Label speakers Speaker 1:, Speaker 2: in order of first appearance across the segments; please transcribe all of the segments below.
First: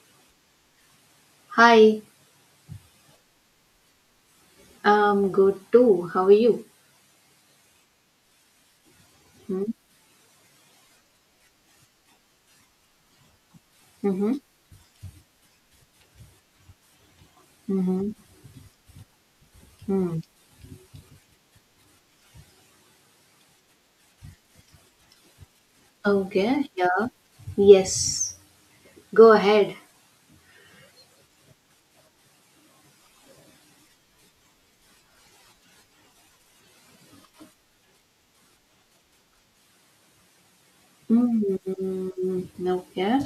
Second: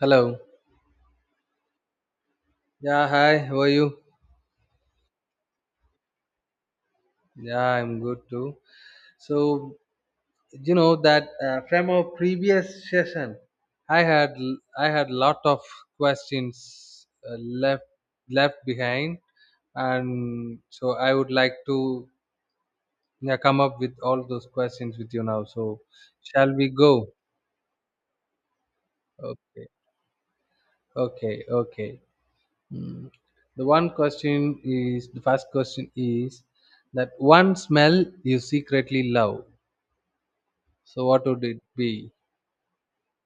Speaker 1: Hello.
Speaker 2: Hi,
Speaker 1: Yeah, hi. How are you?
Speaker 2: I'm good too. How are you?
Speaker 1: Yeah, I'm good too.
Speaker 2: Hmm?
Speaker 1: So, you know that from our previous session, I
Speaker 2: Mm-hmm.
Speaker 1: had I had lot of questions left
Speaker 2: Mm-hmm.
Speaker 1: left behind, and
Speaker 2: Hmm.
Speaker 1: so I would like to, yeah, come up with all those questions with you now. So, shall
Speaker 2: Okay,
Speaker 1: we go?
Speaker 2: yeah. Yes. Go
Speaker 1: Okay.
Speaker 2: ahead.
Speaker 1: Okay. Okay. Hmm. The one question is, the first question is, that one smell you secretly love. So what would it be?
Speaker 2: Mm-hmm. Okay.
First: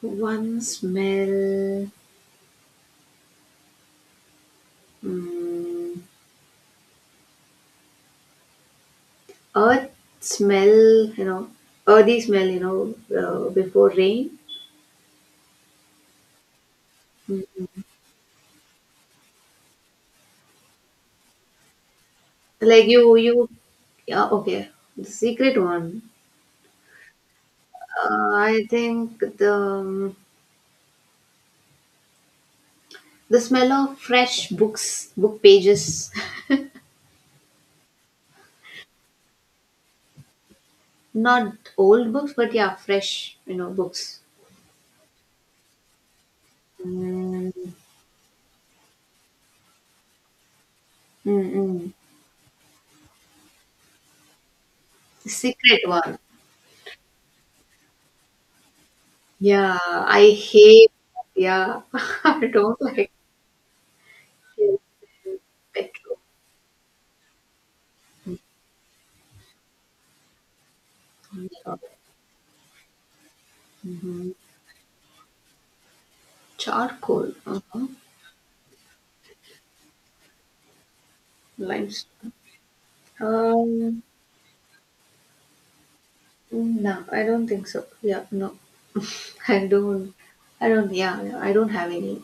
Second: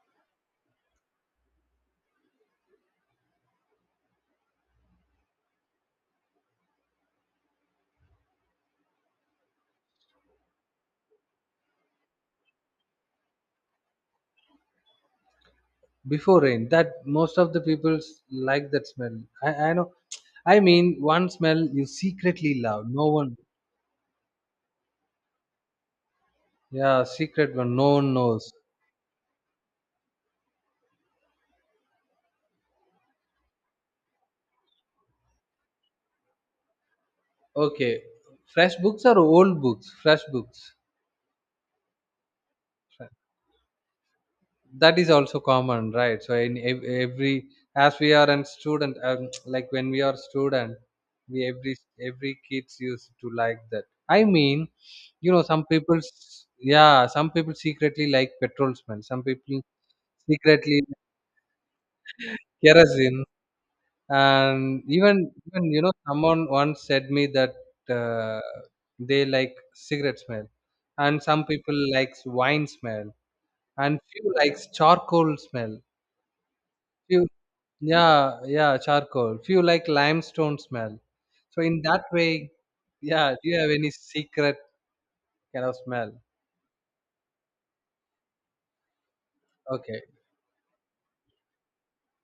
Speaker 2: One smell. Mm, earth smell, you know, earthy smell, before rain.
Speaker 1: Before rain. That most of the
Speaker 2: Mm.
Speaker 1: people like that smell. I know. I mean, one smell you secretly
Speaker 2: Like
Speaker 1: love. No one.
Speaker 2: yeah, okay. The secret one.
Speaker 1: Yeah, secret one. No one knows.
Speaker 2: I think the the smell of fresh books, book pages.
Speaker 1: Okay, fresh books or old books? Fresh books.
Speaker 2: Not old books, but yeah, fresh, books.
Speaker 1: That is also common, right? So in every,
Speaker 2: Mm,
Speaker 1: as we are a student, like when we are student, we every
Speaker 2: mm-mm.
Speaker 1: every kids used to like that. I mean, you know, some
Speaker 2: Secret
Speaker 1: people,
Speaker 2: one.
Speaker 1: yeah, some people secretly like petrol smell. Some people
Speaker 2: Yeah, I
Speaker 1: secretly
Speaker 2: hate. Yeah, I don't like
Speaker 1: kerosene, and
Speaker 2: it.
Speaker 1: even you know
Speaker 2: Petrol.
Speaker 1: someone once said me that uh, they like cigarette smell, and some people likes wine smell, and few
Speaker 2: Mm-hmm.
Speaker 1: likes charcoal smell, few,
Speaker 2: Charcoal. Uh-huh.
Speaker 1: yeah yeah, charcoal, few like limestone smell, so in that
Speaker 2: Limestone.
Speaker 1: way, yeah, do you have any
Speaker 2: Um,
Speaker 1: secret kind of smell?
Speaker 2: no, I don't think so. Yeah, no, I
Speaker 1: Okay,
Speaker 2: don't. I don't. Yeah, yeah, I don't have any.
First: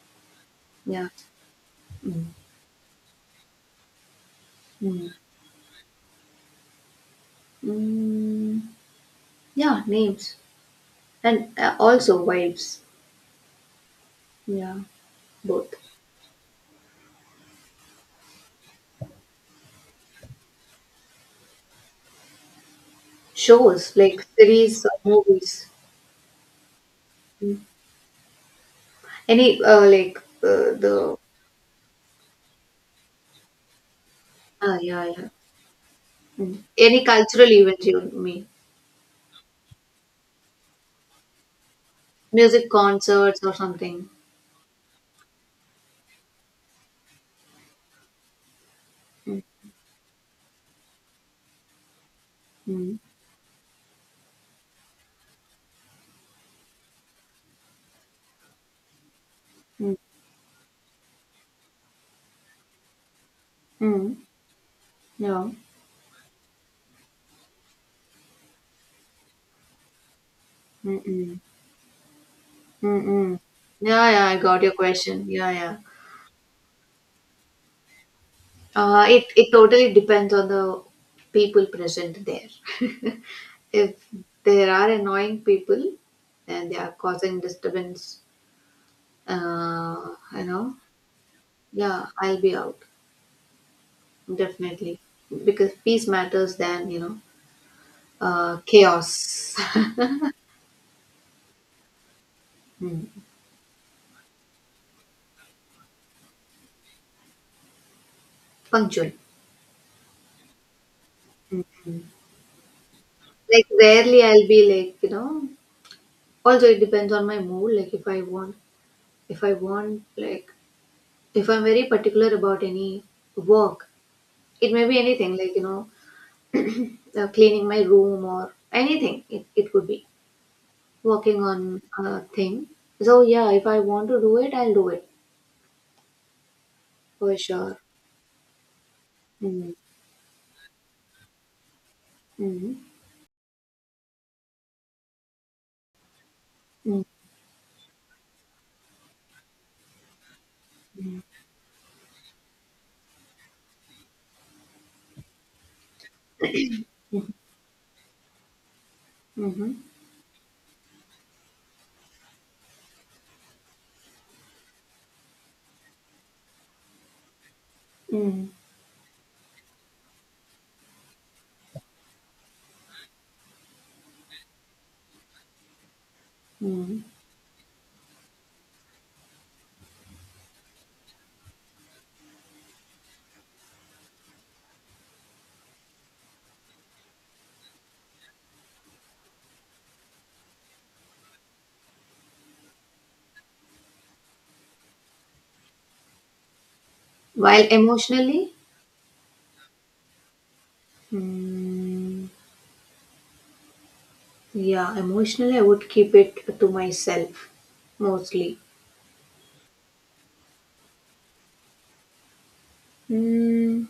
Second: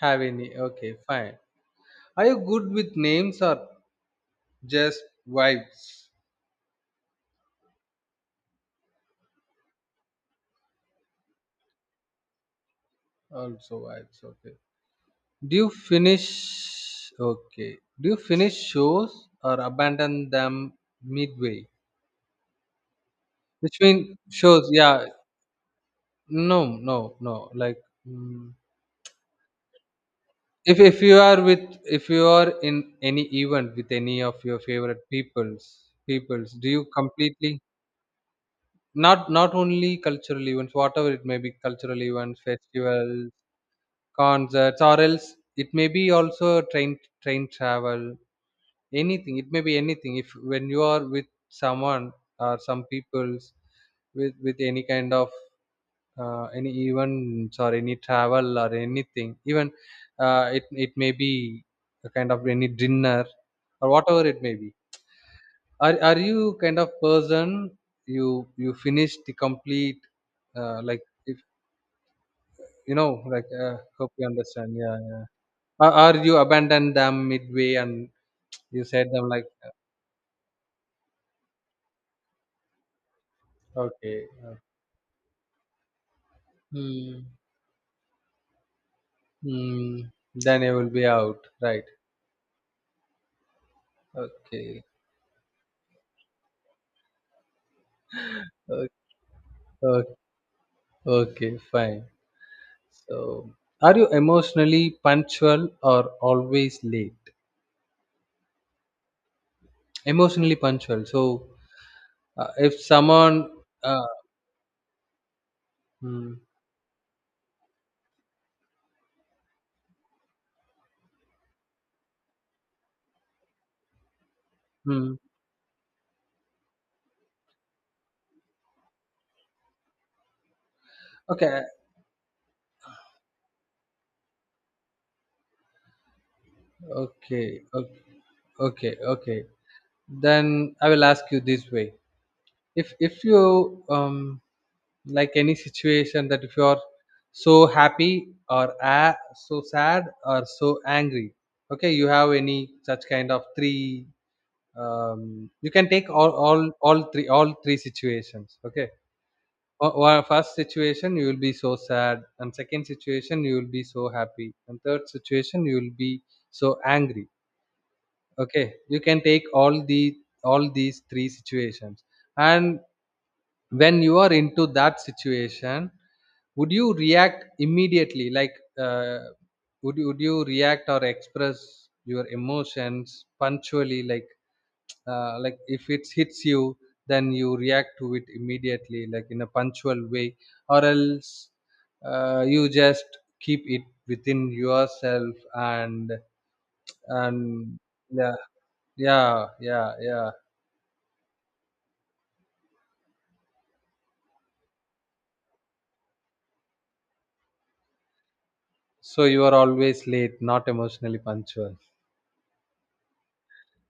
Speaker 1: have any, okay,
Speaker 2: Yeah.
Speaker 1: fine.
Speaker 2: Mm.
Speaker 1: Are you good with names or just
Speaker 2: Mm.
Speaker 1: vibes?
Speaker 2: Mm. Yeah, names and also vibes.
Speaker 1: Also vibes, okay.
Speaker 2: Yeah.
Speaker 1: Do you
Speaker 2: Both
Speaker 1: finish okay. Do you finish shows or abandon them midway? Which
Speaker 2: shows,
Speaker 1: mean
Speaker 2: like
Speaker 1: shows,
Speaker 2: series or
Speaker 1: yeah.
Speaker 2: movies.
Speaker 1: No, no, no.
Speaker 2: Mm.
Speaker 1: Like, mm,
Speaker 2: Any like uh,
Speaker 1: if
Speaker 2: the
Speaker 1: you are with, if you are in any event with any of your
Speaker 2: Ah,
Speaker 1: favorite
Speaker 2: yeah, yeah.
Speaker 1: peoples,
Speaker 2: Mm.
Speaker 1: do you
Speaker 2: Any cultural
Speaker 1: completely,
Speaker 2: event you mean?
Speaker 1: not not only cultural events, whatever it may be, cultural events,
Speaker 2: Music
Speaker 1: festivals,
Speaker 2: concerts or something.
Speaker 1: concerts, or else it may be also train, travel, anything,
Speaker 2: Mm.
Speaker 1: it may be anything, if when you are with someone or some
Speaker 2: Mm.
Speaker 1: peoples with any kind of any events or any travel or anything, even
Speaker 2: Mm.
Speaker 1: it may be a kind of any dinner or
Speaker 2: Mm.
Speaker 1: whatever it may be,
Speaker 2: Yeah.
Speaker 1: are you kind of person, you finish the complete, like if
Speaker 2: Mm-mm. Mm-mm. Yeah,
Speaker 1: hope
Speaker 2: yeah,
Speaker 1: you
Speaker 2: I got
Speaker 1: understand,
Speaker 2: your
Speaker 1: yeah yeah,
Speaker 2: question. Yeah, yeah.
Speaker 1: or you abandon them midway and you said
Speaker 2: It
Speaker 1: them like
Speaker 2: it totally depends on the people present there. If
Speaker 1: okay, okay.
Speaker 2: there are annoying people and they are
Speaker 1: Hmm.
Speaker 2: causing disturbance,
Speaker 1: Mm,
Speaker 2: uh, you
Speaker 1: then I
Speaker 2: know,
Speaker 1: will be out, right?
Speaker 2: yeah, I'll be out
Speaker 1: Okay.
Speaker 2: definitely because peace matters than
Speaker 1: o-
Speaker 2: chaos.
Speaker 1: o- Okay, fine.
Speaker 2: Hmm.
Speaker 1: So, are you emotionally punctual or always late?
Speaker 2: Punctual.
Speaker 1: Emotionally punctual. So, if someone,
Speaker 2: Like
Speaker 1: uh,
Speaker 2: rarely I'll be like.
Speaker 1: hmm,
Speaker 2: Also, it depends on my mood. Like if I want, like if I'm very particular about any work, it may be
Speaker 1: hmm.
Speaker 2: anything. Like you know, cleaning my room or anything. It could be working on
Speaker 1: okay,
Speaker 2: a thing. So yeah, if I want to do it, I'll do it for
Speaker 1: okay,
Speaker 2: sure.
Speaker 1: okay, okay, okay.
Speaker 2: Mm-hmm.
Speaker 1: Then I will ask you this way:
Speaker 2: Mm-hmm.
Speaker 1: if you like any situation, that if you are
Speaker 2: Mm-hmm.
Speaker 1: so happy or so sad or so angry, okay, you have any such kind of three, you can take all, all three all three situations, okay,
Speaker 2: Mm-hmm.
Speaker 1: or first situation you will be so sad, and second situation you will be so happy, and third situation you will be so angry,
Speaker 2: Mm,
Speaker 1: okay, you can take all the all these three situations, and when you are into that situation, would you
Speaker 2: mm.
Speaker 1: react immediately, like uh, would you react or express your emotions punctually, like if it hits you, then you react to it immediately like in a punctual way, or else you just keep it within yourself and
Speaker 2: While
Speaker 1: and yeah
Speaker 2: emotionally,
Speaker 1: yeah yeah, yeah,
Speaker 2: mm, yeah, emotionally I would keep it to myself mostly.
Speaker 1: so you are always late, not emotionally punctual?
Speaker 2: Mm,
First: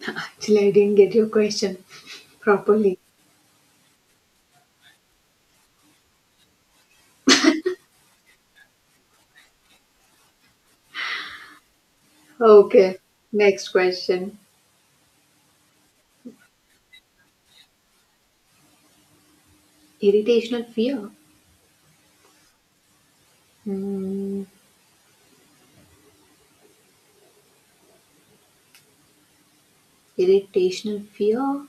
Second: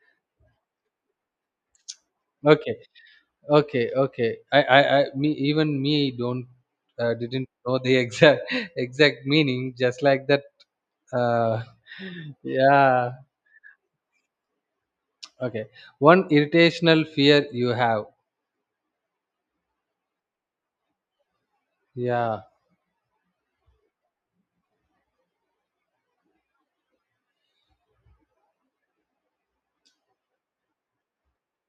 Speaker 2: actually, I didn't get your question
Speaker 1: Okay.
Speaker 2: properly.
Speaker 1: Okay, okay. I me, even me don't didn't know the exact exact meaning. Just like that. Uh,
Speaker 2: Okay,
Speaker 1: yeah.
Speaker 2: next question.
Speaker 1: Okay. One irritational fear you have.
Speaker 2: Irritational fear.
Speaker 1: Yeah.
Speaker 2: Mm, irritational fear?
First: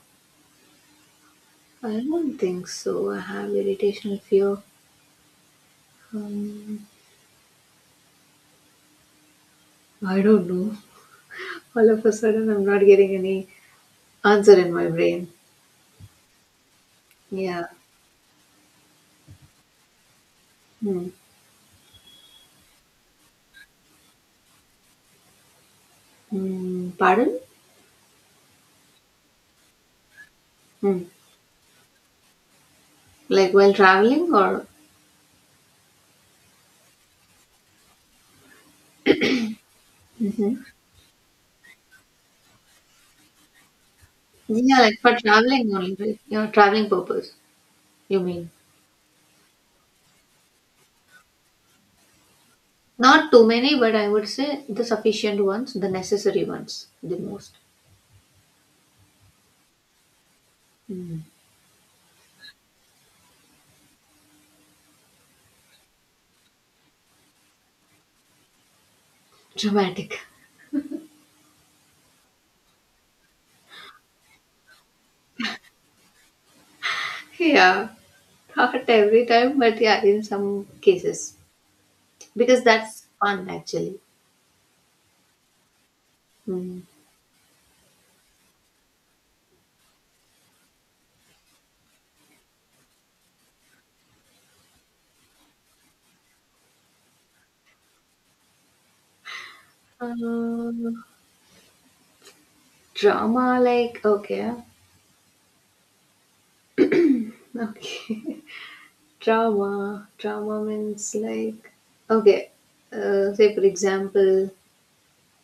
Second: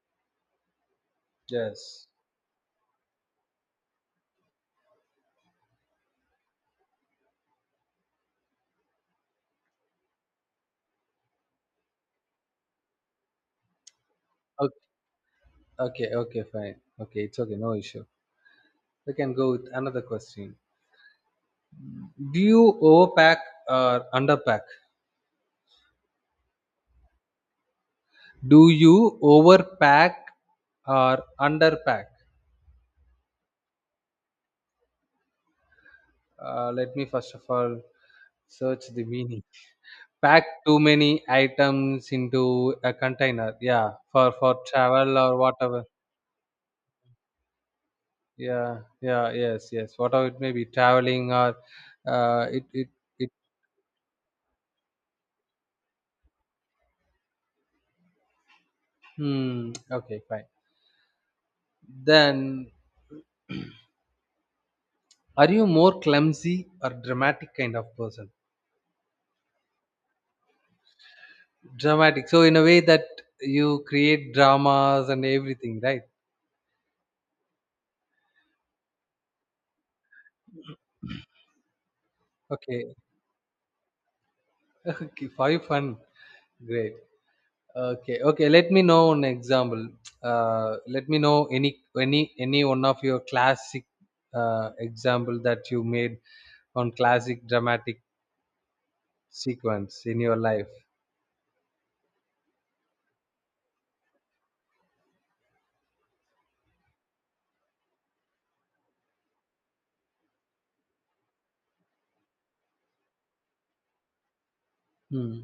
Speaker 2: I
Speaker 1: Yes.
Speaker 2: don't think so. I have irritational fear. Um, I don't know. All of a sudden, I'm not getting any answer
Speaker 1: Okay.
Speaker 2: in my brain.
Speaker 1: Okay. Okay. Fine. Okay. It's okay.
Speaker 2: Yeah.
Speaker 1: No issue. We can go with another question.
Speaker 2: Hmm.
Speaker 1: Do you overpack or underpack?
Speaker 2: Hmm. Pardon?
Speaker 1: Do you overpack
Speaker 2: Hmm.
Speaker 1: or underpack?
Speaker 2: Like while traveling or?
Speaker 1: Let me first of all search the meaning. Pack
Speaker 2: Hmm.
Speaker 1: too many items into a container, yeah, for
Speaker 2: Yeah, like for
Speaker 1: travel or
Speaker 2: traveling
Speaker 1: whatever,
Speaker 2: only, right? Your traveling purpose, you mean?
Speaker 1: yeah, yeah, yes, yes, whatever it may be, traveling or uh, it it
Speaker 2: Not
Speaker 1: it
Speaker 2: too many, but I would say the sufficient ones, the necessary ones, the most.
Speaker 1: hmm, okay, fine.
Speaker 2: Mm.
Speaker 1: Then, are you more clumsy or dramatic kind of person?
Speaker 2: Dramatic.
Speaker 1: Dramatic, so in a way that you create dramas and everything, right?
Speaker 2: Yeah, not every time, but yeah, in some cases. Because
Speaker 1: Okay.
Speaker 2: that's fun actually.
Speaker 1: Okay, for you fun,
Speaker 2: Hmm.
Speaker 1: great. Okay, okay. Let me know an example. Let me know any any one of your classic example that you made, on classic dramatic sequence in your life.
Speaker 2: Uh, drama, like, okay. Okay. Trauma. Trauma means like, okay, say for example,
Speaker 1: Hmm.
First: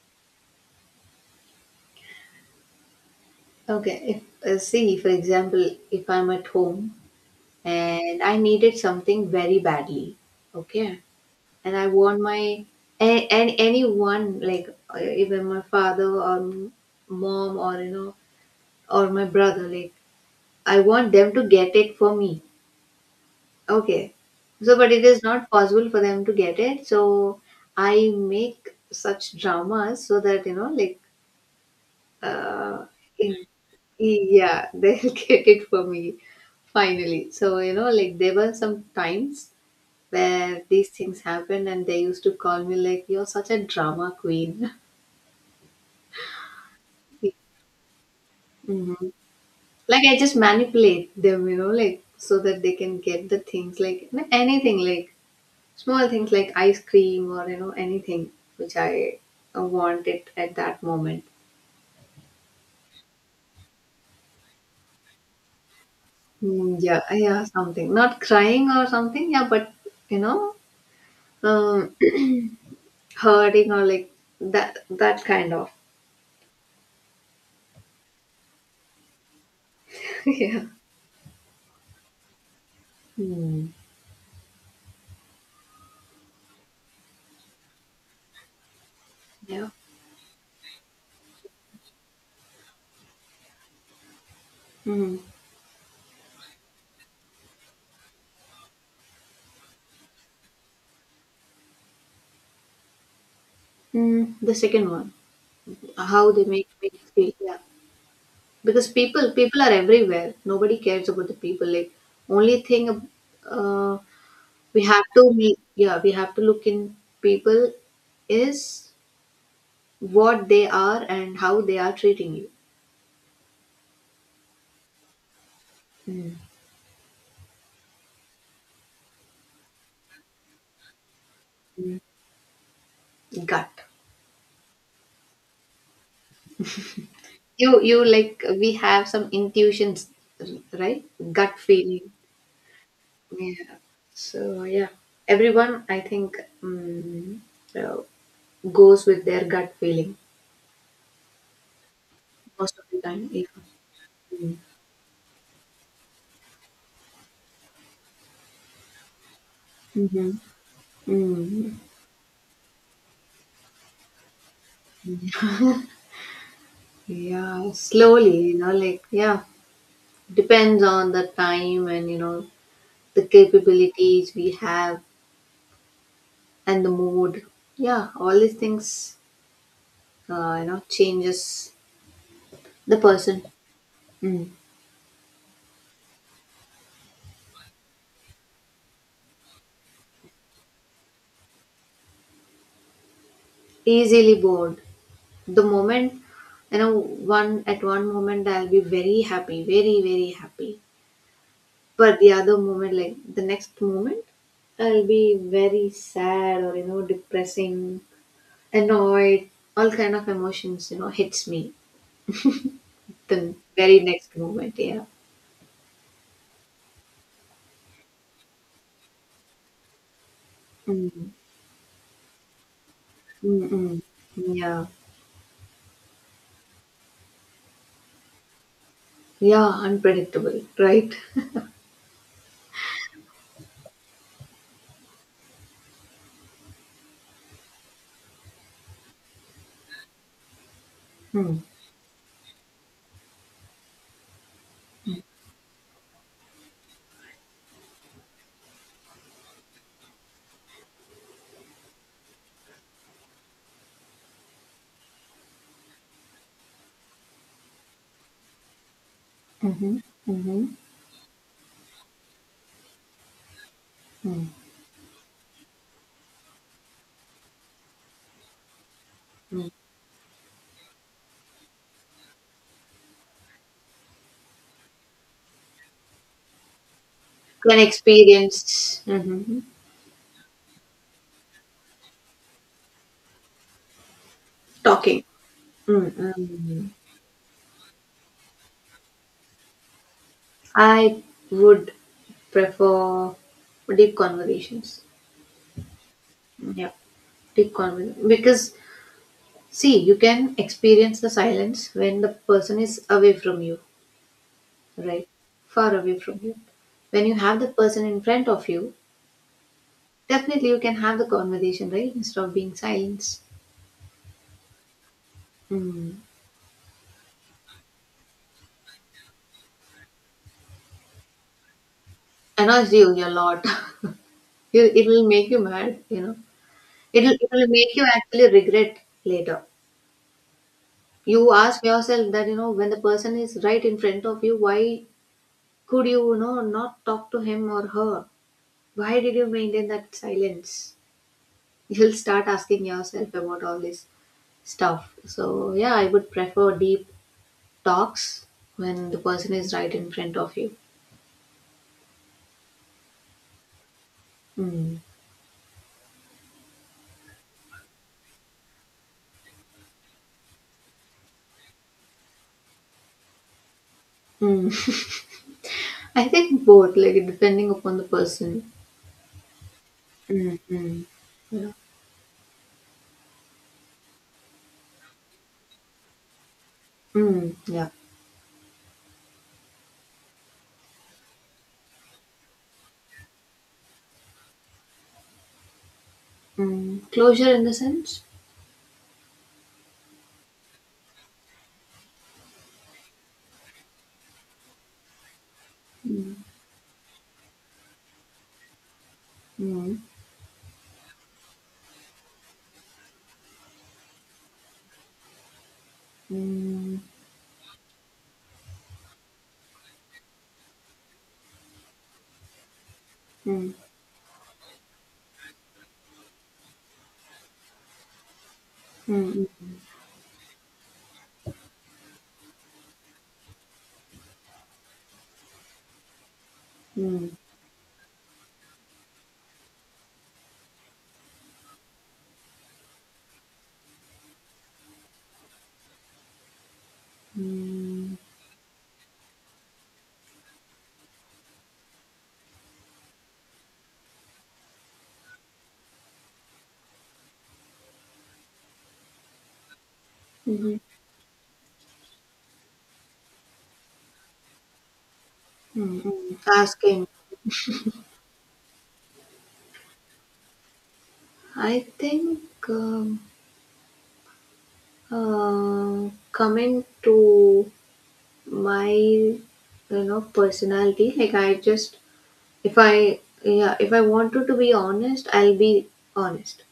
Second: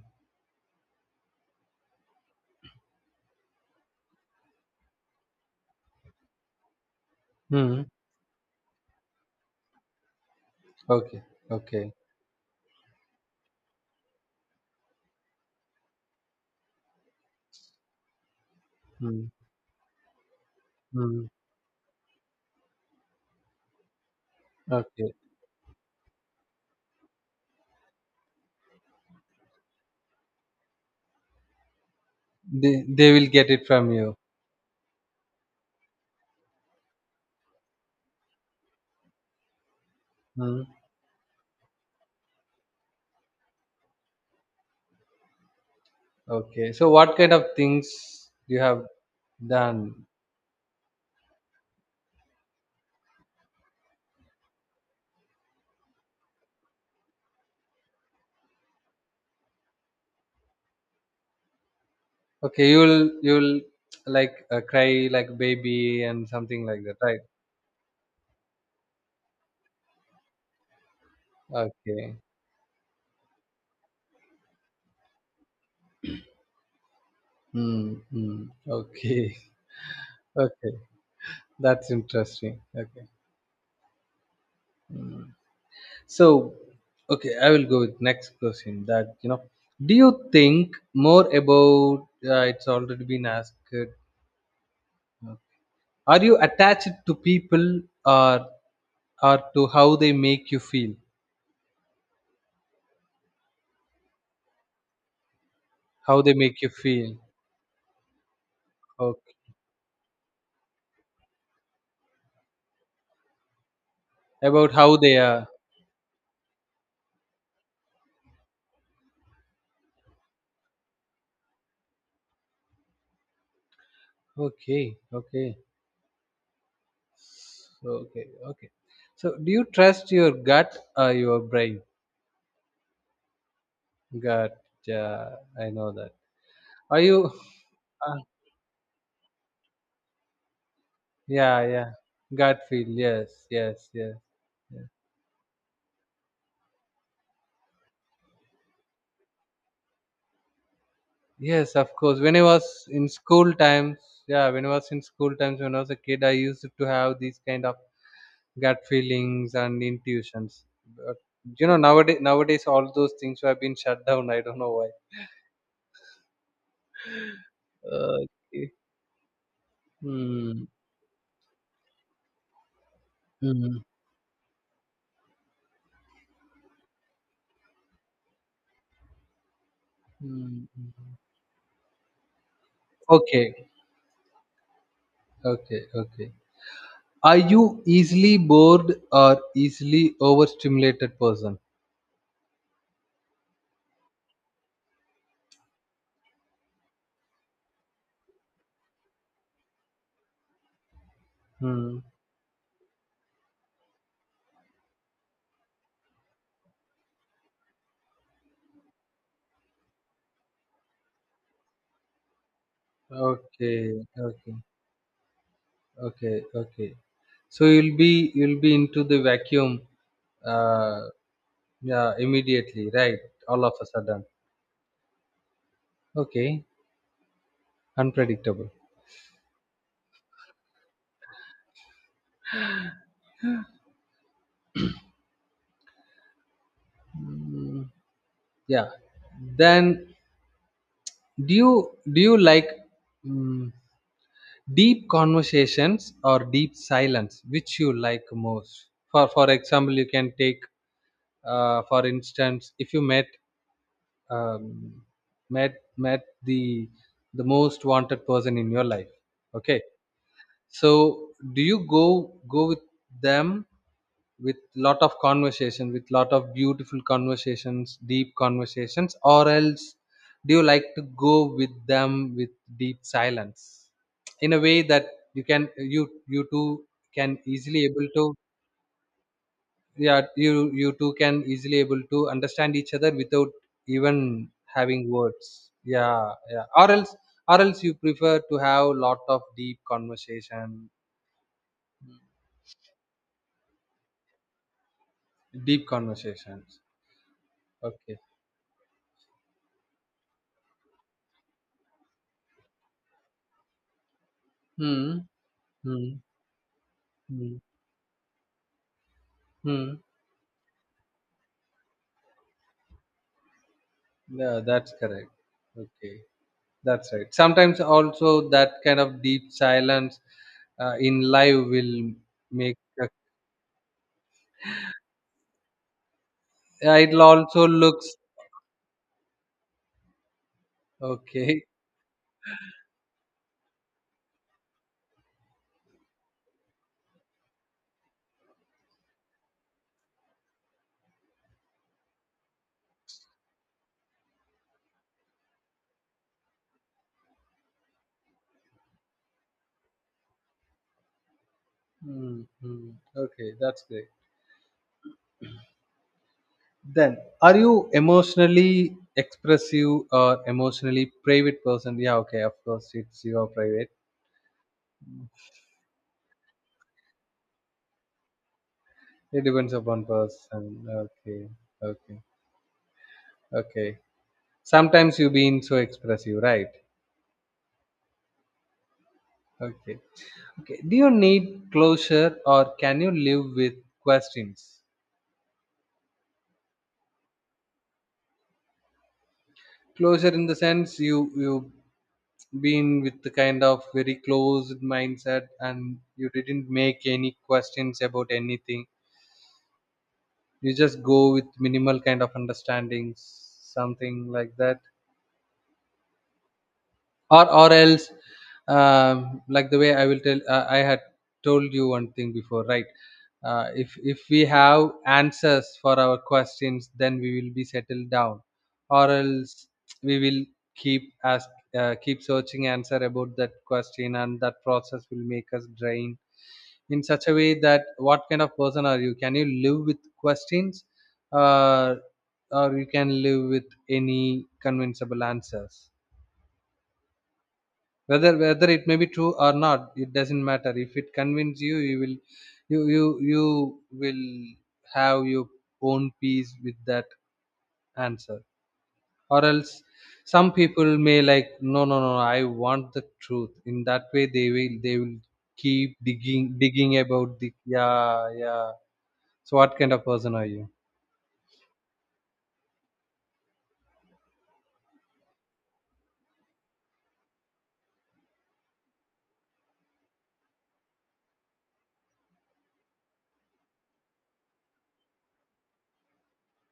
Speaker 2: okay, if see for example, if I'm at home
Speaker 1: Hmm.
Speaker 2: and I needed something very badly, okay,
Speaker 1: Okay.
Speaker 2: and I
Speaker 1: Okay.
Speaker 2: want my and anyone like even my father or mom or or my
Speaker 1: Hmm.
Speaker 2: brother, like I want
Speaker 1: Hmm.
Speaker 2: them to get it for me. Okay. So, but it
Speaker 1: Okay.
Speaker 2: is not possible for them to get it. So, I make such dramas so that, you know, like, uh,
Speaker 1: They will
Speaker 2: it,
Speaker 1: get it from you.
Speaker 2: yeah, they'll get it for me finally. So, you know, like, there were some times where
Speaker 1: Hmm.
Speaker 2: these things happened and they used to call me, like, you're such a drama queen.
Speaker 1: Okay. So what kind of things you have
Speaker 2: Hmm. Like,
Speaker 1: done?
Speaker 2: I just manipulate them, you know, like, so that they can get the things, like, anything, like, small things like ice cream or you know anything which I want it at that moment.
Speaker 1: Okay. You'll like, cry like baby and something
Speaker 2: Mm,
Speaker 1: like that,
Speaker 2: yeah,
Speaker 1: right?
Speaker 2: yeah, something. Not crying or something. Yeah, but you know, um,
Speaker 1: Okay.
Speaker 2: hurting or like that kind of.
Speaker 1: Hmm. Okay,
Speaker 2: Yeah.
Speaker 1: okay, that's interesting. Okay,
Speaker 2: Hmm.
Speaker 1: so okay, I will go with next question. That, you know,
Speaker 2: Yeah.
Speaker 1: do you think more about? It's already been asked.
Speaker 2: Mm.
Speaker 1: Are you attached to people, or or to how they make you feel?
Speaker 2: Mm. The second one,
Speaker 1: How
Speaker 2: how
Speaker 1: they
Speaker 2: they
Speaker 1: make
Speaker 2: make
Speaker 1: you
Speaker 2: me
Speaker 1: feel?
Speaker 2: feel. Yeah, because people
Speaker 1: Okay,
Speaker 2: people are everywhere. Nobody cares about the people. Like only thing, uh,
Speaker 1: about
Speaker 2: we
Speaker 1: how
Speaker 2: have
Speaker 1: they
Speaker 2: to
Speaker 1: are.
Speaker 2: meet. Yeah, we have to look in people is what they are and how they are treating you.
Speaker 1: Okay, okay,
Speaker 2: Mm.
Speaker 1: so, okay, okay. So, do you trust your gut or your brain?
Speaker 2: Gut.
Speaker 1: Gut. Yeah, I know that. Are you?
Speaker 2: You
Speaker 1: Uh,
Speaker 2: like we have some intuitions, right? Gut
Speaker 1: yeah, yeah.
Speaker 2: feeling.
Speaker 1: Garfield. Yes,
Speaker 2: Yeah.
Speaker 1: yes, yes,
Speaker 2: So
Speaker 1: yes.
Speaker 2: yeah, everyone I think mm, uh, goes with their gut feeling
Speaker 1: Yes, of course. When I was
Speaker 2: most of the
Speaker 1: in
Speaker 2: time. Yeah.
Speaker 1: school times, yeah,
Speaker 2: Mm.
Speaker 1: when I was in school times, when I was a kid, I used to have these kind of gut feelings and
Speaker 2: Mm-hmm.
Speaker 1: intuitions. But you
Speaker 2: Mm.
Speaker 1: know, nowadays, all those things have been shut down. I don't know why.
Speaker 2: Yeah, slowly, you know,
Speaker 1: Okay.
Speaker 2: like, yeah,
Speaker 1: Hmm.
Speaker 2: depends on the time and, you know, the
Speaker 1: Hmm.
Speaker 2: capabilities we have and the mood. Yeah, all these things you
Speaker 1: Hmm.
Speaker 2: know changes the person.
Speaker 1: Okay.
Speaker 2: Mm.
Speaker 1: Okay. Okay. Are you easily bored or easily overstimulated person?
Speaker 2: Easily bored. The moment, you know, one at one moment I'll be very happy, very very happy,
Speaker 1: Hmm.
Speaker 2: but the other moment, like the next moment, I'll be very sad or you know depressing, annoyed. All kind of emotions, you know, hits me the very
Speaker 1: Okay,
Speaker 2: next
Speaker 1: okay,
Speaker 2: moment. Yeah.
Speaker 1: okay, okay. So you'll be into the vacuum, uh,
Speaker 2: Mm.
Speaker 1: yeah, immediately, right? All of a
Speaker 2: Mm-mm.
Speaker 1: sudden.
Speaker 2: Yeah,
Speaker 1: Okay, unpredictable.
Speaker 2: yeah, unpredictable, right.
Speaker 1: Yeah. Then, do
Speaker 2: Mm.
Speaker 1: you do you like, mm, deep conversations or deep silence? Which you like most? For example, you can take, for instance, if you met, um, met the most wanted person in your life, okay,
Speaker 2: Mm-hmm. Mm-hmm.
Speaker 1: so do you go with them with lot of conversation, with lot of beautiful conversations, deep conversations, or
Speaker 2: Mm.
Speaker 1: else do you like to go with them with deep silence, in a way that you can, you two can
Speaker 2: Can
Speaker 1: easily able to,
Speaker 2: experience. Mm-hmm.
Speaker 1: yeah, you two can easily able to understand each other without even having
Speaker 2: Talking.
Speaker 1: words, yeah yeah,
Speaker 2: Mm-hmm.
Speaker 1: or else, or else you prefer to have lot of deep conversation?
Speaker 2: I would prefer deep conversations.
Speaker 1: Deep conversations,
Speaker 2: Yeah. Deep
Speaker 1: okay.
Speaker 2: conversation because see, you can experience the silence when the person is away from you,
Speaker 1: Hmm
Speaker 2: right? Far
Speaker 1: hmm.
Speaker 2: away from you. When you
Speaker 1: Hmm,
Speaker 2: have the person in front of you,
Speaker 1: hmm.
Speaker 2: definitely you can have the conversation, right? Instead of being silence.
Speaker 1: Yeah, that's correct, okay.
Speaker 2: Mm.
Speaker 1: That's right, sometimes also that kind of deep silence in live will make
Speaker 2: Annoys you
Speaker 1: a,
Speaker 2: a lot. You, it will make you mad, you know.
Speaker 1: it'll
Speaker 2: It'll
Speaker 1: also
Speaker 2: make you
Speaker 1: looks,
Speaker 2: actually regret later. You
Speaker 1: okay.
Speaker 2: ask yourself that you know when the person is right in front of you, why could you, you know, not talk to him or her? Why did you maintain that silence? You'll start asking yourself about all this stuff. So yeah, I would prefer deep talks when the person is right in front of you.
Speaker 1: Hmm hmm. Okay, that's great.
Speaker 2: Mm.
Speaker 1: Then, are you emotionally expressive or emotionally private person? Yeah, okay, of course, it's, you are private.
Speaker 2: Mm. I think both, like depending upon the person.
Speaker 1: It depends upon
Speaker 2: Mm.
Speaker 1: person.
Speaker 2: Mm.
Speaker 1: Okay,
Speaker 2: Yeah.
Speaker 1: okay, okay. Sometimes you being so expressive, right?
Speaker 2: Mm. Yeah.
Speaker 1: Okay, okay. Do you need closure or can you live with questions?
Speaker 2: Mm. Closure in the sense.
Speaker 1: Closure in the sense, you been with the kind of very closed mindset, and you
Speaker 2: Mm.
Speaker 1: didn't make any questions about anything,
Speaker 2: Mm,
Speaker 1: you just go with minimal kind of understandings, something like that,
Speaker 2: mm,
Speaker 1: or else, like the way I will tell, I had told you one thing before, right?
Speaker 2: mm,
Speaker 1: If we have answers for our questions, then we will be settled down, or
Speaker 2: mm,
Speaker 1: else
Speaker 2: mm,
Speaker 1: we will keep ask, keep searching answer about that question, and that process will make us drain, in such
Speaker 2: mm,
Speaker 1: a way that, what kind of person are you, can you live with questions, uh, or you can live with any convincible answers,
Speaker 2: mm,
Speaker 1: whether it may be true or not, it doesn't matter, if it convinces you, you will, you you you will have your own peace with that answer, or else some
Speaker 2: mm,
Speaker 1: people may like, no no no, I want the truth, in that way they will, they will keep
Speaker 2: mm.
Speaker 1: digging
Speaker 2: Asking,
Speaker 1: about the, yeah yeah. So what kind of person are you?
Speaker 2: I think um, coming to my personality, like I just if I yeah, if I wanted to be honest, I'll be honest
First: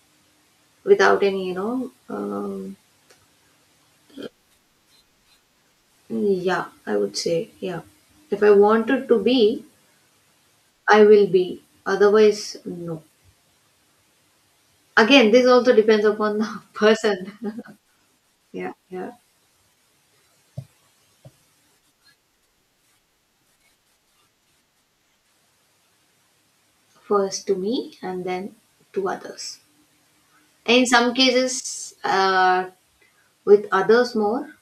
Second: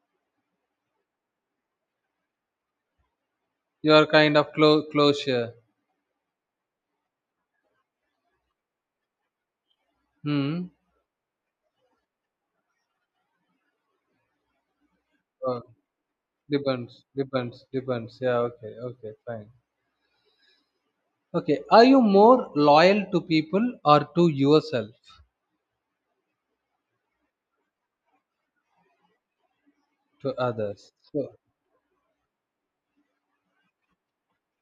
Speaker 2: without any you know
Speaker 1: You are kind of closure.
Speaker 2: yeah, I would say yeah, if I wanted to be,
Speaker 1: Hmm.
Speaker 2: I will be. Otherwise, no. Again, this
Speaker 1: Oh,
Speaker 2: also depends upon the
Speaker 1: depends.
Speaker 2: person.
Speaker 1: Depends. Depends. Yeah.
Speaker 2: Yeah,
Speaker 1: Okay.
Speaker 2: yeah.
Speaker 1: Okay. Fine. Okay. Are you more loyal to people or to yourself,
Speaker 2: First to me and then to others.
Speaker 1: to
Speaker 2: And in
Speaker 1: others?
Speaker 2: some
Speaker 1: So,
Speaker 2: cases, with others more,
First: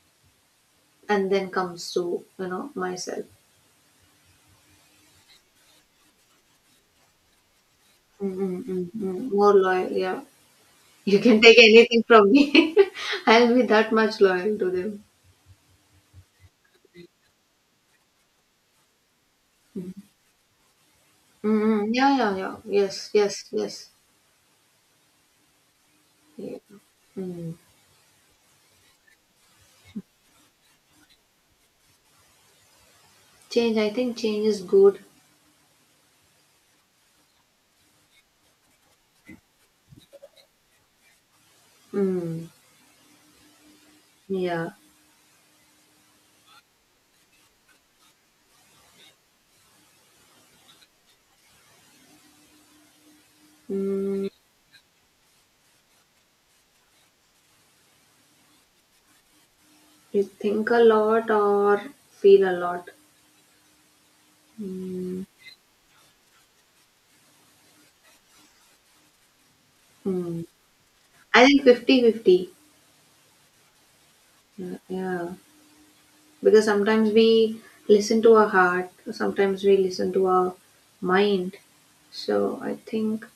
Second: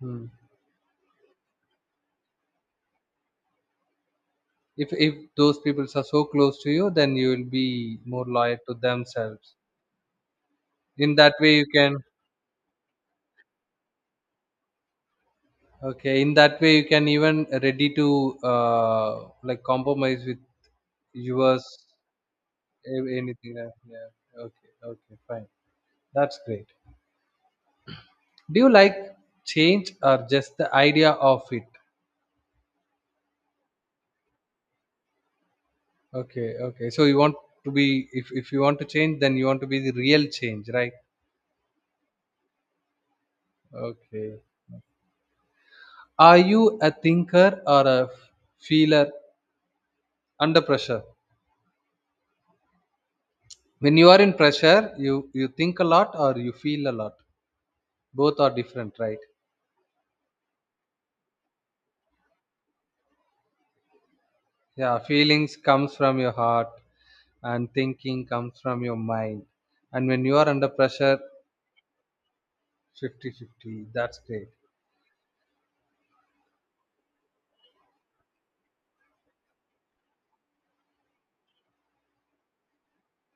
Speaker 1: hmm.
Speaker 2: and then comes to, you know, myself.
Speaker 1: If those people are so close to you, then you will be more loyal to
Speaker 2: Mm-mm-mm-mm. More
Speaker 1: themselves.
Speaker 2: loyal, yeah.
Speaker 1: In
Speaker 2: You
Speaker 1: that
Speaker 2: can take
Speaker 1: way, you can.
Speaker 2: anything from me. I'll be that much loyal to them.
Speaker 1: Okay. In that way, you can even ready to, uh, like compromise with yours,
Speaker 2: Mm-mm. Yeah, yeah, yeah. Yes, yes,
Speaker 1: anything. Yeah,
Speaker 2: yes.
Speaker 1: yeah. Okay. Okay. Fine. That's
Speaker 2: Yeah.
Speaker 1: great.
Speaker 2: Mm.
Speaker 1: Do you like change or just the idea of it?
Speaker 2: Change, I think change is good.
Speaker 1: Okay, okay. So you want to be, if you want to change, then you want to be the real change, right?
Speaker 2: Mm.
Speaker 1: Okay.
Speaker 2: Yeah.
Speaker 1: Are you a thinker or a feeler under pressure? When you are
Speaker 2: Mm.
Speaker 1: in pressure, you think a lot or you feel a lot. Both are different, right?
Speaker 2: You think a lot or feel a lot?
Speaker 1: Yeah,
Speaker 2: Mm.
Speaker 1: feelings comes from your heart, and thinking comes from your mind. And when you
Speaker 2: Hmm.
Speaker 1: are under pressure,
Speaker 2: I think fifty-fifty.
Speaker 1: 50-50. That's great.
Speaker 2: Yeah, yeah. Because sometimes we listen to our heart, sometimes we listen to our mind. So I think,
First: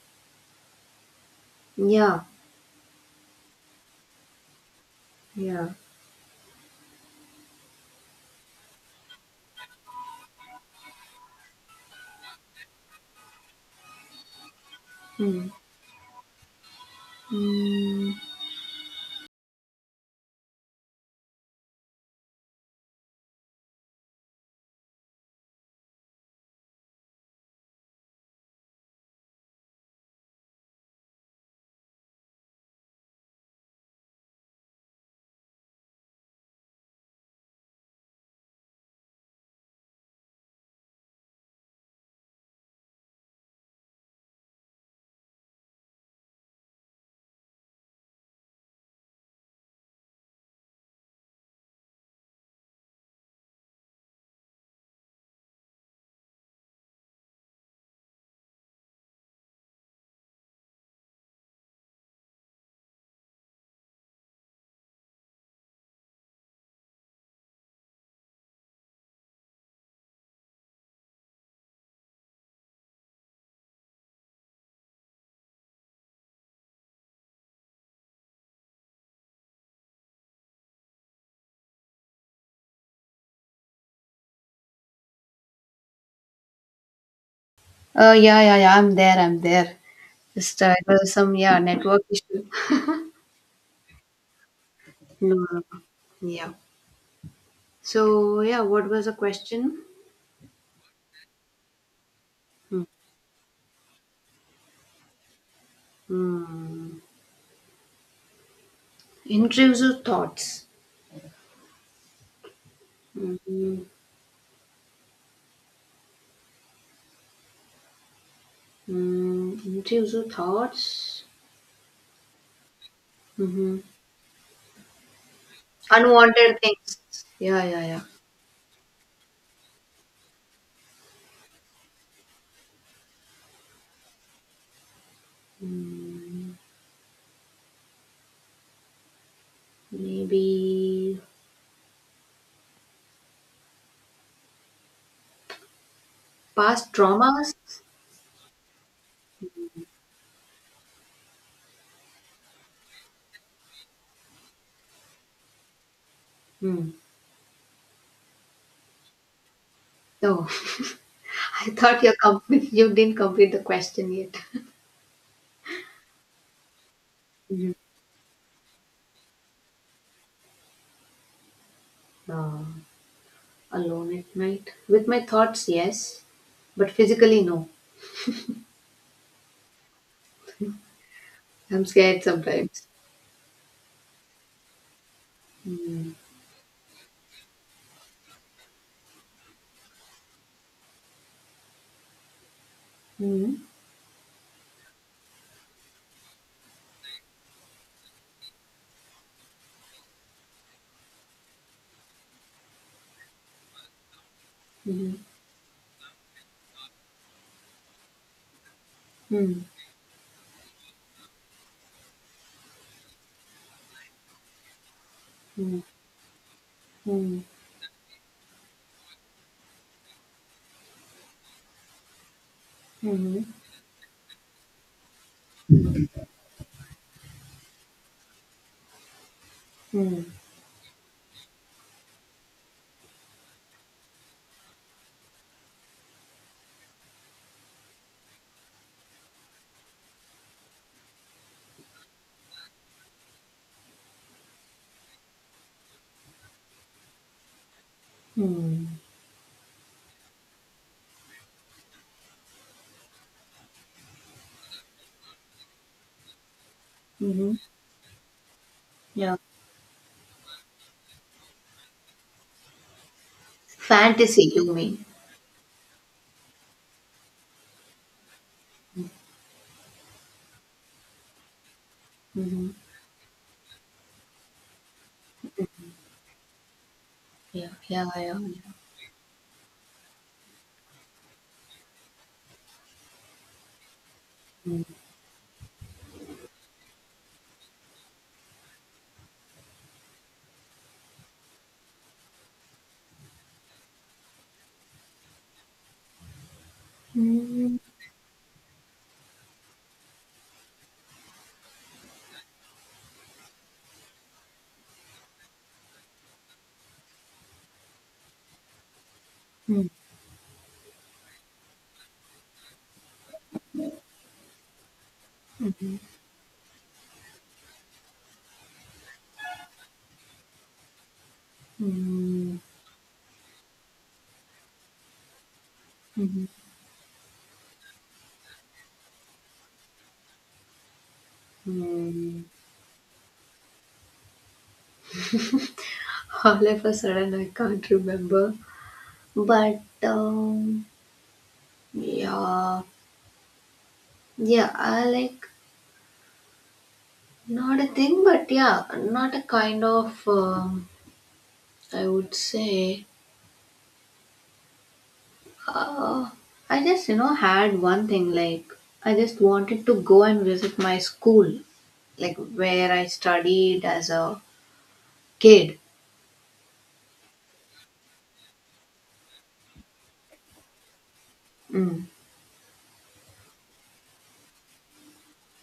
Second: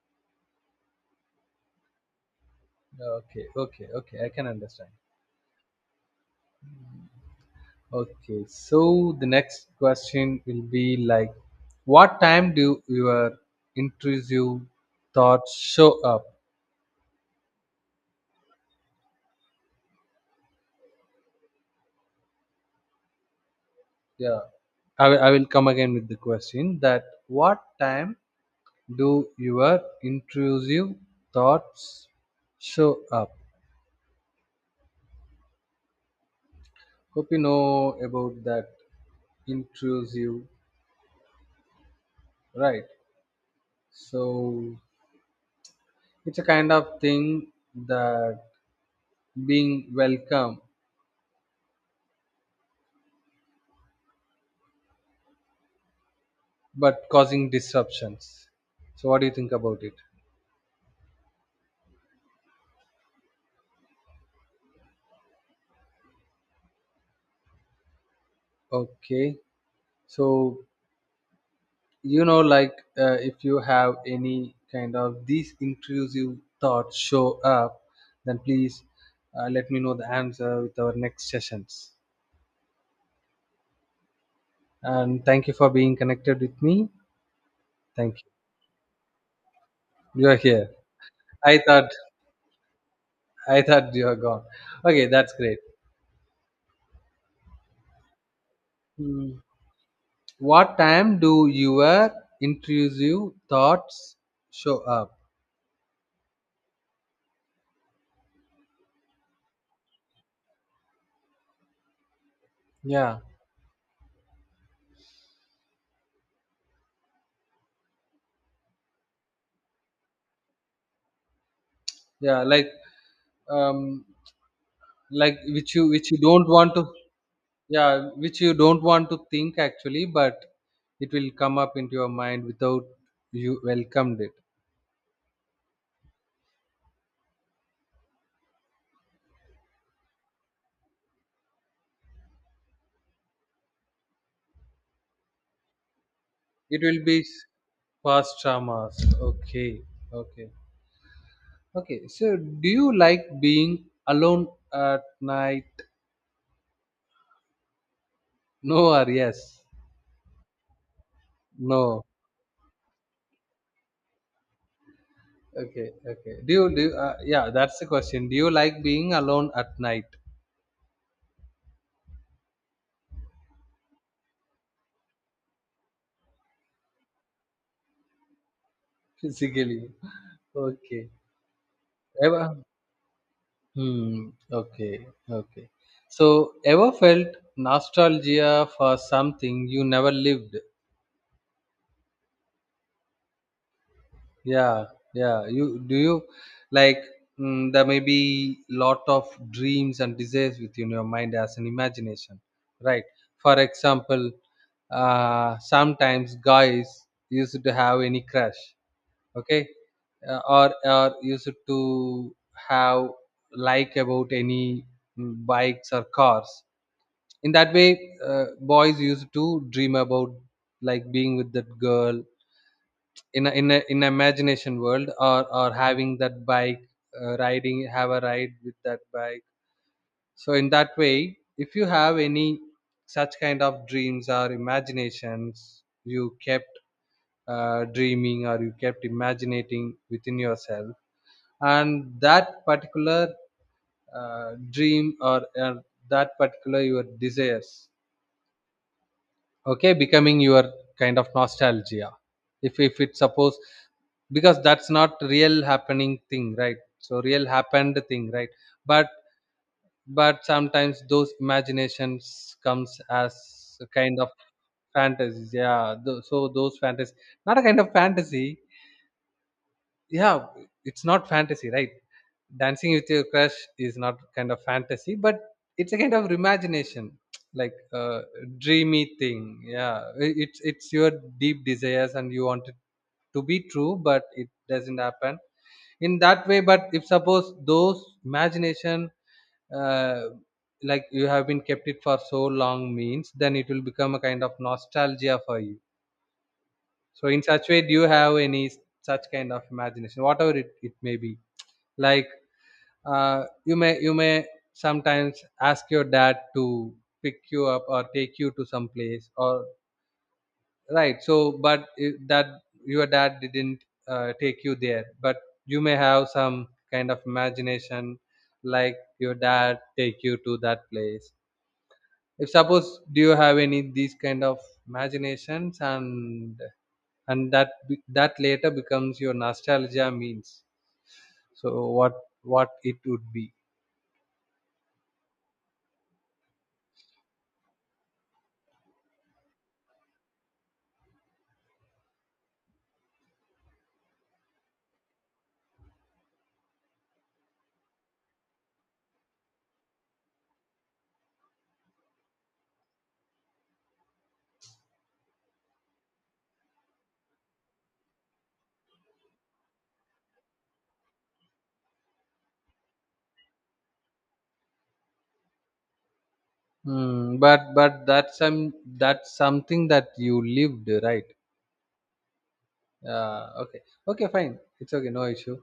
Speaker 2: yeah,
Speaker 1: Okay, okay, okay. I can understand.
Speaker 2: yeah.
Speaker 1: Okay, so the next question will be like, what time do your intrusive
Speaker 2: Hmm.
Speaker 1: thoughts show up?
Speaker 2: Hmm.
Speaker 1: Yeah, I will come again with the question: that what time do your intrusive thoughts show up? Hope you know about that intrusive, right? So it's a kind of thing that being welcome, but causing disruptions. So, what do you think about it? Okay, so like if you have any kind of these intrusive thoughts show up, then please let me know the answer with our next sessions. And thank you for being connected with me. Thank
Speaker 2: Yeah, yeah, yeah. I'm there. I'm there.
Speaker 1: you. You're
Speaker 2: Just
Speaker 1: here.
Speaker 2: it was some
Speaker 1: I
Speaker 2: yeah
Speaker 1: thought
Speaker 2: network issue.
Speaker 1: I thought you were gone. Okay,
Speaker 2: No,
Speaker 1: that's great.
Speaker 2: no, no. Yeah. So yeah, what was the
Speaker 1: Mm.
Speaker 2: question?
Speaker 1: What time do your
Speaker 2: Hmm.
Speaker 1: intrusive thoughts show up?
Speaker 2: Hmm. Intrusive thoughts.
Speaker 1: Yeah,
Speaker 2: Hmm. Mm, intrusive thoughts.
Speaker 1: yeah,
Speaker 2: Mm-hmm.
Speaker 1: um like which you don't
Speaker 2: Unwanted
Speaker 1: want to,
Speaker 2: things. Yeah, yeah,
Speaker 1: yeah,
Speaker 2: yeah.
Speaker 1: which you don't want to think actually, but it will come up into your mind without you welcomed it.
Speaker 2: Mm, maybe
Speaker 1: It
Speaker 2: past
Speaker 1: will be
Speaker 2: traumas.
Speaker 1: past traumas. Okay, okay, okay. So do you like being alone at night?
Speaker 2: Mm.
Speaker 1: No or yes?
Speaker 2: No, I thought
Speaker 1: No.
Speaker 2: you complete. You didn't complete the question yet.
Speaker 1: Okay, okay, do you yeah,
Speaker 2: Mhm.
Speaker 1: that's the question, do you like being alone at night?
Speaker 2: Uh, alone at night with my thoughts, yes, but physically, no.
Speaker 1: Physically, okay.
Speaker 2: I'm scared
Speaker 1: Ever.
Speaker 2: sometimes.
Speaker 1: Hmm. Okay. Okay.
Speaker 2: Mm.
Speaker 1: So, ever felt nostalgia for something you never lived?
Speaker 2: Mm.
Speaker 1: Yeah. Yeah. You do you like, mm, there may be lot of dreams and desires within your mind as an imagination, right? For example,
Speaker 2: Mm.
Speaker 1: sometimes guys used to have any crush,
Speaker 2: Mm.
Speaker 1: okay, or used to have like about any, mm,
Speaker 2: Mm.
Speaker 1: bikes or cars.
Speaker 2: Mm.
Speaker 1: In that way, boys used to dream about like being with that girl
Speaker 2: Mm.
Speaker 1: in a imagination world, or having that bike, riding, have a ride with that bike.
Speaker 2: Mm.
Speaker 1: So in that way, if you have any such kind of dreams or imaginations, you kept dreaming, or you kept imagining within yourself, and that particular dream or that particular your desires,
Speaker 2: Mm.
Speaker 1: okay, becoming your kind of nostalgia. If it suppose, because that's not real happening thing, right? So real
Speaker 2: Mm.
Speaker 1: happened thing, right? but
Speaker 2: Yeah.
Speaker 1: but sometimes those imaginations comes as a kind of
Speaker 2: Fantasy, you mean?
Speaker 1: fantasies. Yeah, so those fantasies, not a kind of fantasy, yeah, it's not fantasy, right?
Speaker 2: Mhm.
Speaker 1: Dancing with your crush is not kind of fantasy, but it's a kind of imagination,
Speaker 2: Yeah.
Speaker 1: like
Speaker 2: Yeah. Ja,
Speaker 1: a
Speaker 2: ja.
Speaker 1: dreamy thing. Yeah, it's your deep desires and you want it to be true, but it
Speaker 2: Mhm.
Speaker 1: doesn't happen in that way. But if suppose those imagination, uh, like you have been kept it for so long means, then it will become a kind of nostalgia for you. So in such
Speaker 2: Mhm.
Speaker 1: way, do you have any such kind of imagination, whatever it may be, like, you may sometimes ask your dad to pick you up or take you to some place, or
Speaker 2: Mhm.
Speaker 1: right, so but that your dad didn't take you there, but you may have some kind of imagination, like your dad take you to that place. If suppose, do you have any these kind of imaginations, and that that later becomes your nostalgia means, so
Speaker 2: Mhm.
Speaker 1: what it would be?
Speaker 2: All of a sudden, I can't remember. But yeah, yeah, I like not a thing, but yeah, not a kind of. I would say, uh, I just you know had one thing like I just wanted to go and visit my school, like where I studied as a kid.
Speaker 1: Mm, but that's some, that's something that you lived, right?
Speaker 2: Mm,
Speaker 1: Okay, okay, fine. It's okay, no issue.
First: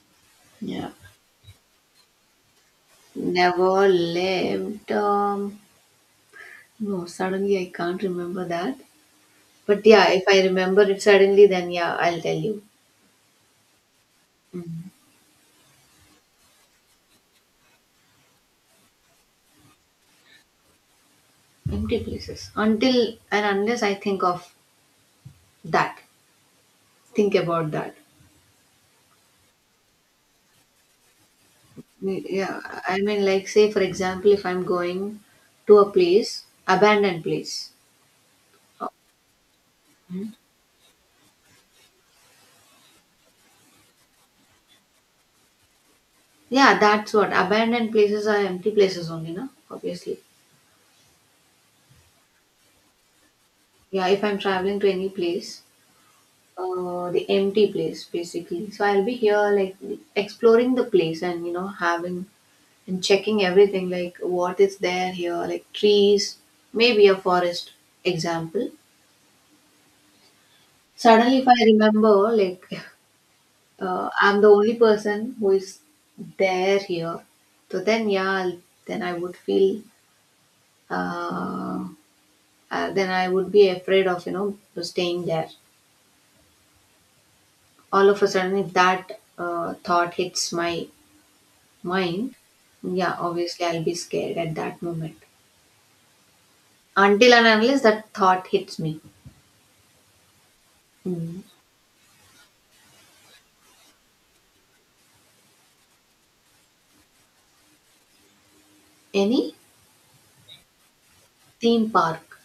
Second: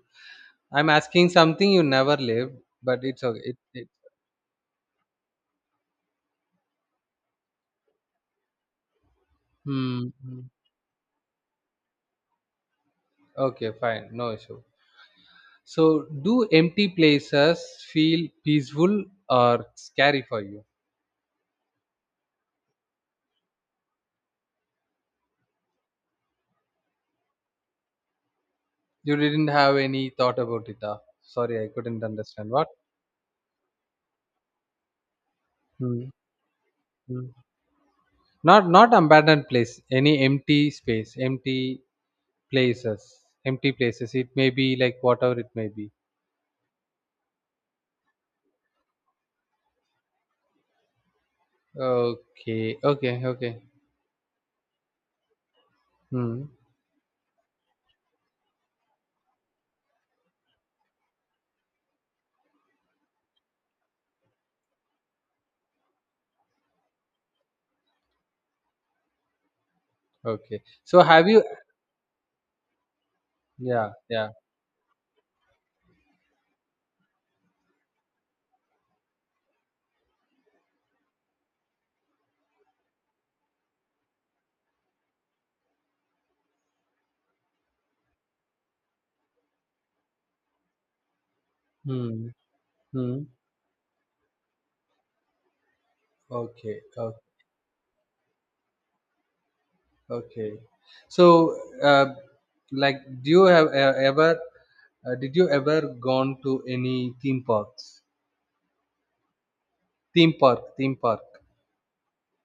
Speaker 2: yeah.
Speaker 1: I'm asking something you never lived, but it's okay.
Speaker 2: Never lived. No, suddenly I can't remember that. But
Speaker 1: Hmm,
Speaker 2: yeah, if
Speaker 1: hmm.
Speaker 2: I remember it suddenly, then yeah, I'll tell you.
Speaker 1: Okay, fine, no issue.
Speaker 2: Mm.
Speaker 1: So, do empty places feel peaceful or scary for you?
Speaker 2: Empty places. Until and unless I think of that, think about that.
Speaker 1: You didn't have any thought about it. Ah, sorry, I couldn't
Speaker 2: Mm,
Speaker 1: understand.
Speaker 2: yeah,
Speaker 1: What?
Speaker 2: I mean, like, say, for example, if I'm going to a
Speaker 1: Hmm.
Speaker 2: place, abandoned
Speaker 1: Hmm.
Speaker 2: place.
Speaker 1: Not not abandoned place. Any
Speaker 2: Mm.
Speaker 1: empty space, empty places, empty places. It may be like whatever it may be.
Speaker 2: Yeah, that's what. Abandoned places are empty places only, no? Obviously.
Speaker 1: Okay, okay, okay.
Speaker 2: Yeah, if I'm traveling to any place,
Speaker 1: Hmm.
Speaker 2: the empty place basically. So I'll be here like exploring the place and you know having and checking everything like what is there here like trees, maybe a forest example.
Speaker 1: Okay. So have
Speaker 2: Suddenly,
Speaker 1: you?
Speaker 2: if I remember like
Speaker 1: Yeah,
Speaker 2: uh,
Speaker 1: yeah.
Speaker 2: I'm the only person who is there here, so then yeah, then I would feel uh, then I would be afraid of you know staying there. All of a sudden, if that thought hits my
Speaker 1: Hmm.
Speaker 2: mine? Yeah,
Speaker 1: Hmm.
Speaker 2: obviously I'll be scared at that moment.
Speaker 1: Okay.
Speaker 2: Until and unless that thought hits me.
Speaker 1: Okay.
Speaker 2: Hmm.
Speaker 1: So, uh, like, do you have ever? Did you ever gone to any theme parks?
Speaker 2: Any
Speaker 1: Theme park. Theme park.
Speaker 2: theme park?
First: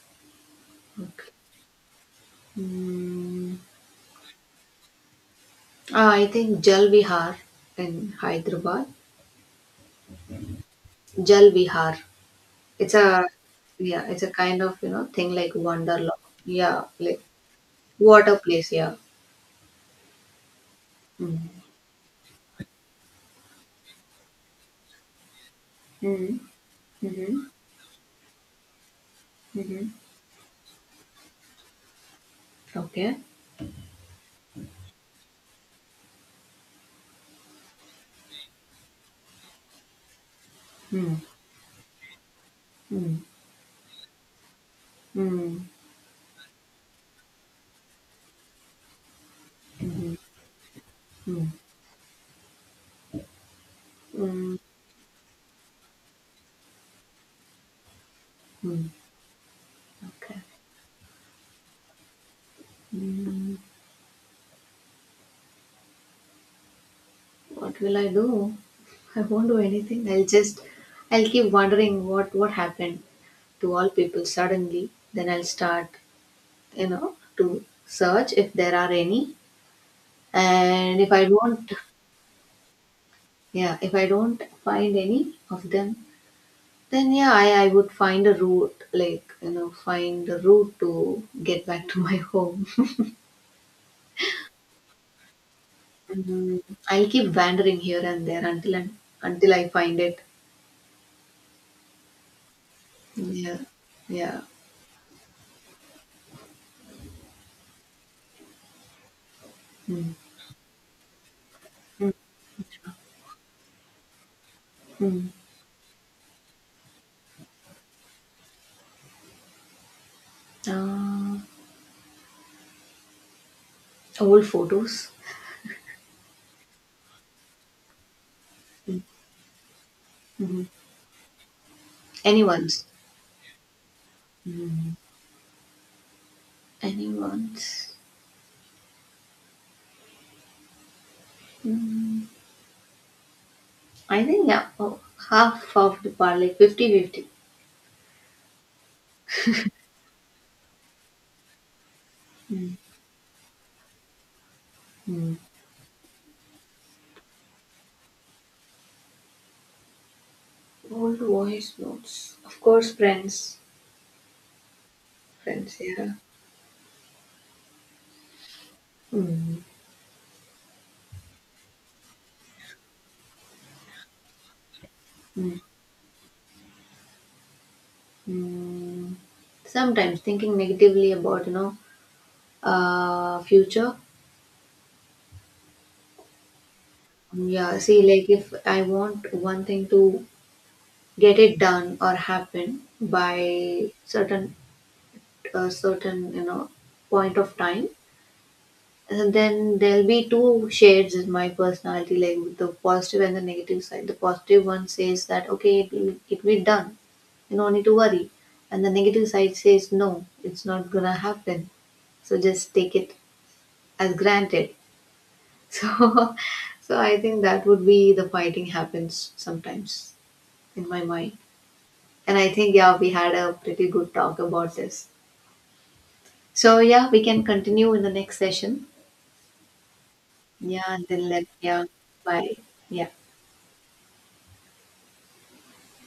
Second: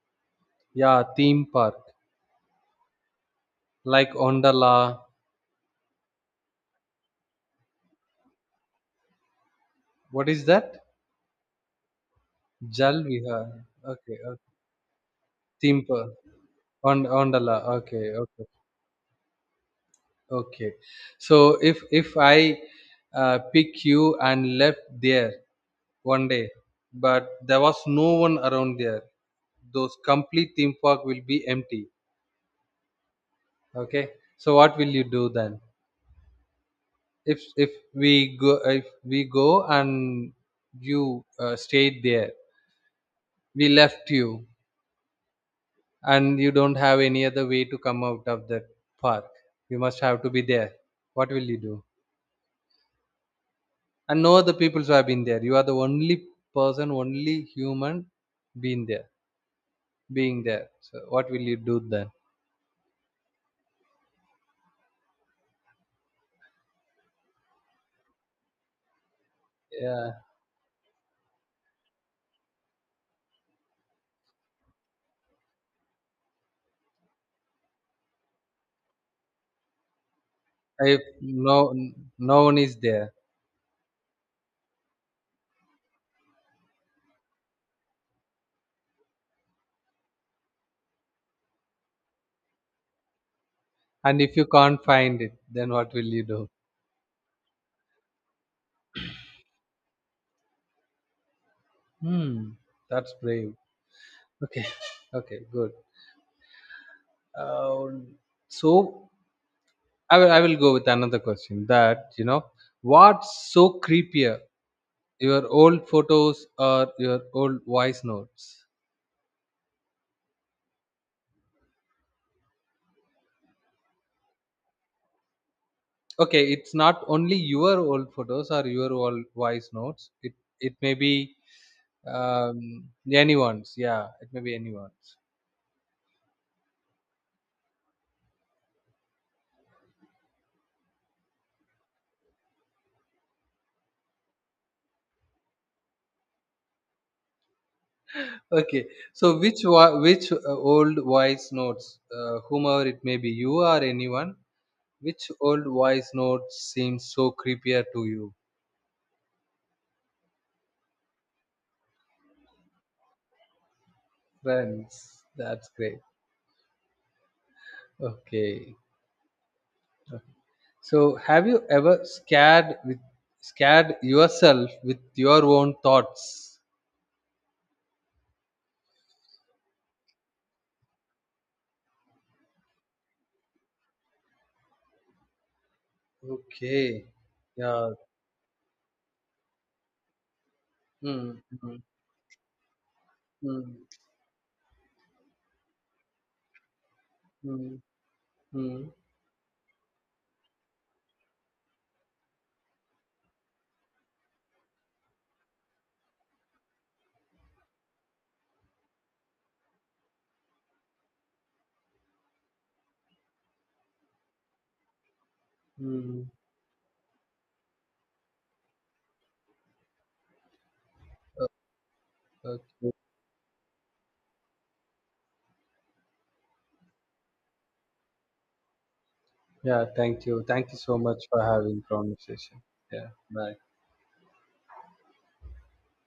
Speaker 1: Yeah,
Speaker 2: Okay.
Speaker 1: theme park.
Speaker 2: Hmm.
Speaker 1: Like Ondala.
Speaker 2: Ah, I think Jal Vihar in Hyderabad.
Speaker 1: What is that?
Speaker 2: Jal Vihar. It's
Speaker 1: Jal
Speaker 2: a
Speaker 1: Vihar.
Speaker 2: yeah,
Speaker 1: Okay,
Speaker 2: it's a
Speaker 1: okay.
Speaker 2: kind of you know thing like
Speaker 1: Theme park.
Speaker 2: Wonderland. Yeah,
Speaker 1: On
Speaker 2: like
Speaker 1: Ondala. Okay.
Speaker 2: water
Speaker 1: Okay.
Speaker 2: place. Yeah.
Speaker 1: Okay. So
Speaker 2: Mm.
Speaker 1: if I pick you and left there one
Speaker 2: Mm.
Speaker 1: day, but
Speaker 2: Mm-hmm.
Speaker 1: there was no one around there,
Speaker 2: Mm-hmm.
Speaker 1: those complete theme park will be empty.
Speaker 2: Okay.
Speaker 1: Okay. So what will you do then? If we go and
Speaker 2: Mm.
Speaker 1: you stayed there,
Speaker 2: Mm.
Speaker 1: we left you,
Speaker 2: Mm.
Speaker 1: and you don't have any other way to come out of that park. You must
Speaker 2: Mm-hmm.
Speaker 1: have to be there. What will
Speaker 2: Mm.
Speaker 1: you do? And no other
Speaker 2: Mm.
Speaker 1: people who have been there, you are the only person, only human being
Speaker 2: Mm.
Speaker 1: there, being
Speaker 2: Okay.
Speaker 1: there, so what will you do then?
Speaker 2: Mm, what will I do? I won't do anything.
Speaker 1: Yeah,
Speaker 2: I'll just, I'll keep wondering what happened to all people suddenly. Then I'll start, you know, to search if there are any. And
Speaker 1: if
Speaker 2: if I
Speaker 1: no,
Speaker 2: don't,
Speaker 1: no one is there.
Speaker 2: yeah, if I don't find any of them, then yeah, I would find a route, like you know, find a route to get back to my home.
Speaker 1: And if you can't find it, then what will you do?
Speaker 2: Mm, I'll keep wandering here and there until and until I find it.
Speaker 1: Hmm, that's brave.
Speaker 2: Yeah, yeah.
Speaker 1: Okay, okay, good. Uh, so
Speaker 2: Mm.
Speaker 1: I will go with another question, that you know what's so creepier,
Speaker 2: Mm.
Speaker 1: your old photos or your old voice notes?
Speaker 2: Uh, old photos.
Speaker 1: Okay, it's not only your old photos or your
Speaker 2: Mm.
Speaker 1: old voice notes, it
Speaker 2: Mhm.
Speaker 1: it may be, um,
Speaker 2: Anyone's.
Speaker 1: anyone's, yeah, it may be
Speaker 2: Mm.
Speaker 1: anyone's.
Speaker 2: Anyone's. Mm. I think yeah, oh, half of the part, like 50-50.
Speaker 1: Okay, so which old voice notes,
Speaker 2: Mm.
Speaker 1: whomever it may be, you or anyone, which
Speaker 2: Mm.
Speaker 1: old voice notes seems so creepier to you?
Speaker 2: Old voice notes. Of course, friends.
Speaker 1: Friends, that's
Speaker 2: Friends,
Speaker 1: great.
Speaker 2: yeah.
Speaker 1: Okay.
Speaker 2: Mm.
Speaker 1: So have you ever scared with, scared yourself with your
Speaker 2: Mm.
Speaker 1: own thoughts?
Speaker 2: Mm. Sometimes thinking negatively about, you know, future.
Speaker 1: Okay.
Speaker 2: Yeah,
Speaker 1: Yeah.
Speaker 2: see, like if I want one thing to get
Speaker 1: Mm,
Speaker 2: it
Speaker 1: mm,
Speaker 2: done or happen
Speaker 1: mm,
Speaker 2: by certain a certain you know point of
Speaker 1: mm,
Speaker 2: time,
Speaker 1: mm,
Speaker 2: and then there'll be two shades in my personality, like the positive and the negative side. The positive one says that okay it will, it will be done, you don't need to worry, and the negative side says no, it's not gonna happen, so just take it as granted. So,
Speaker 1: mm.
Speaker 2: so I think that would be the fighting happens sometimes in my mind. And I think
Speaker 1: Okay.
Speaker 2: yeah, we had a pretty good talk about this, so yeah, we can continue in the next session.
Speaker 1: Yeah, thank you. Thank you
Speaker 2: Yeah,
Speaker 1: so much
Speaker 2: until
Speaker 1: for
Speaker 2: then,
Speaker 1: having
Speaker 2: yeah. Bye.
Speaker 1: conversation. Yeah,
Speaker 2: Yeah.
Speaker 1: bye.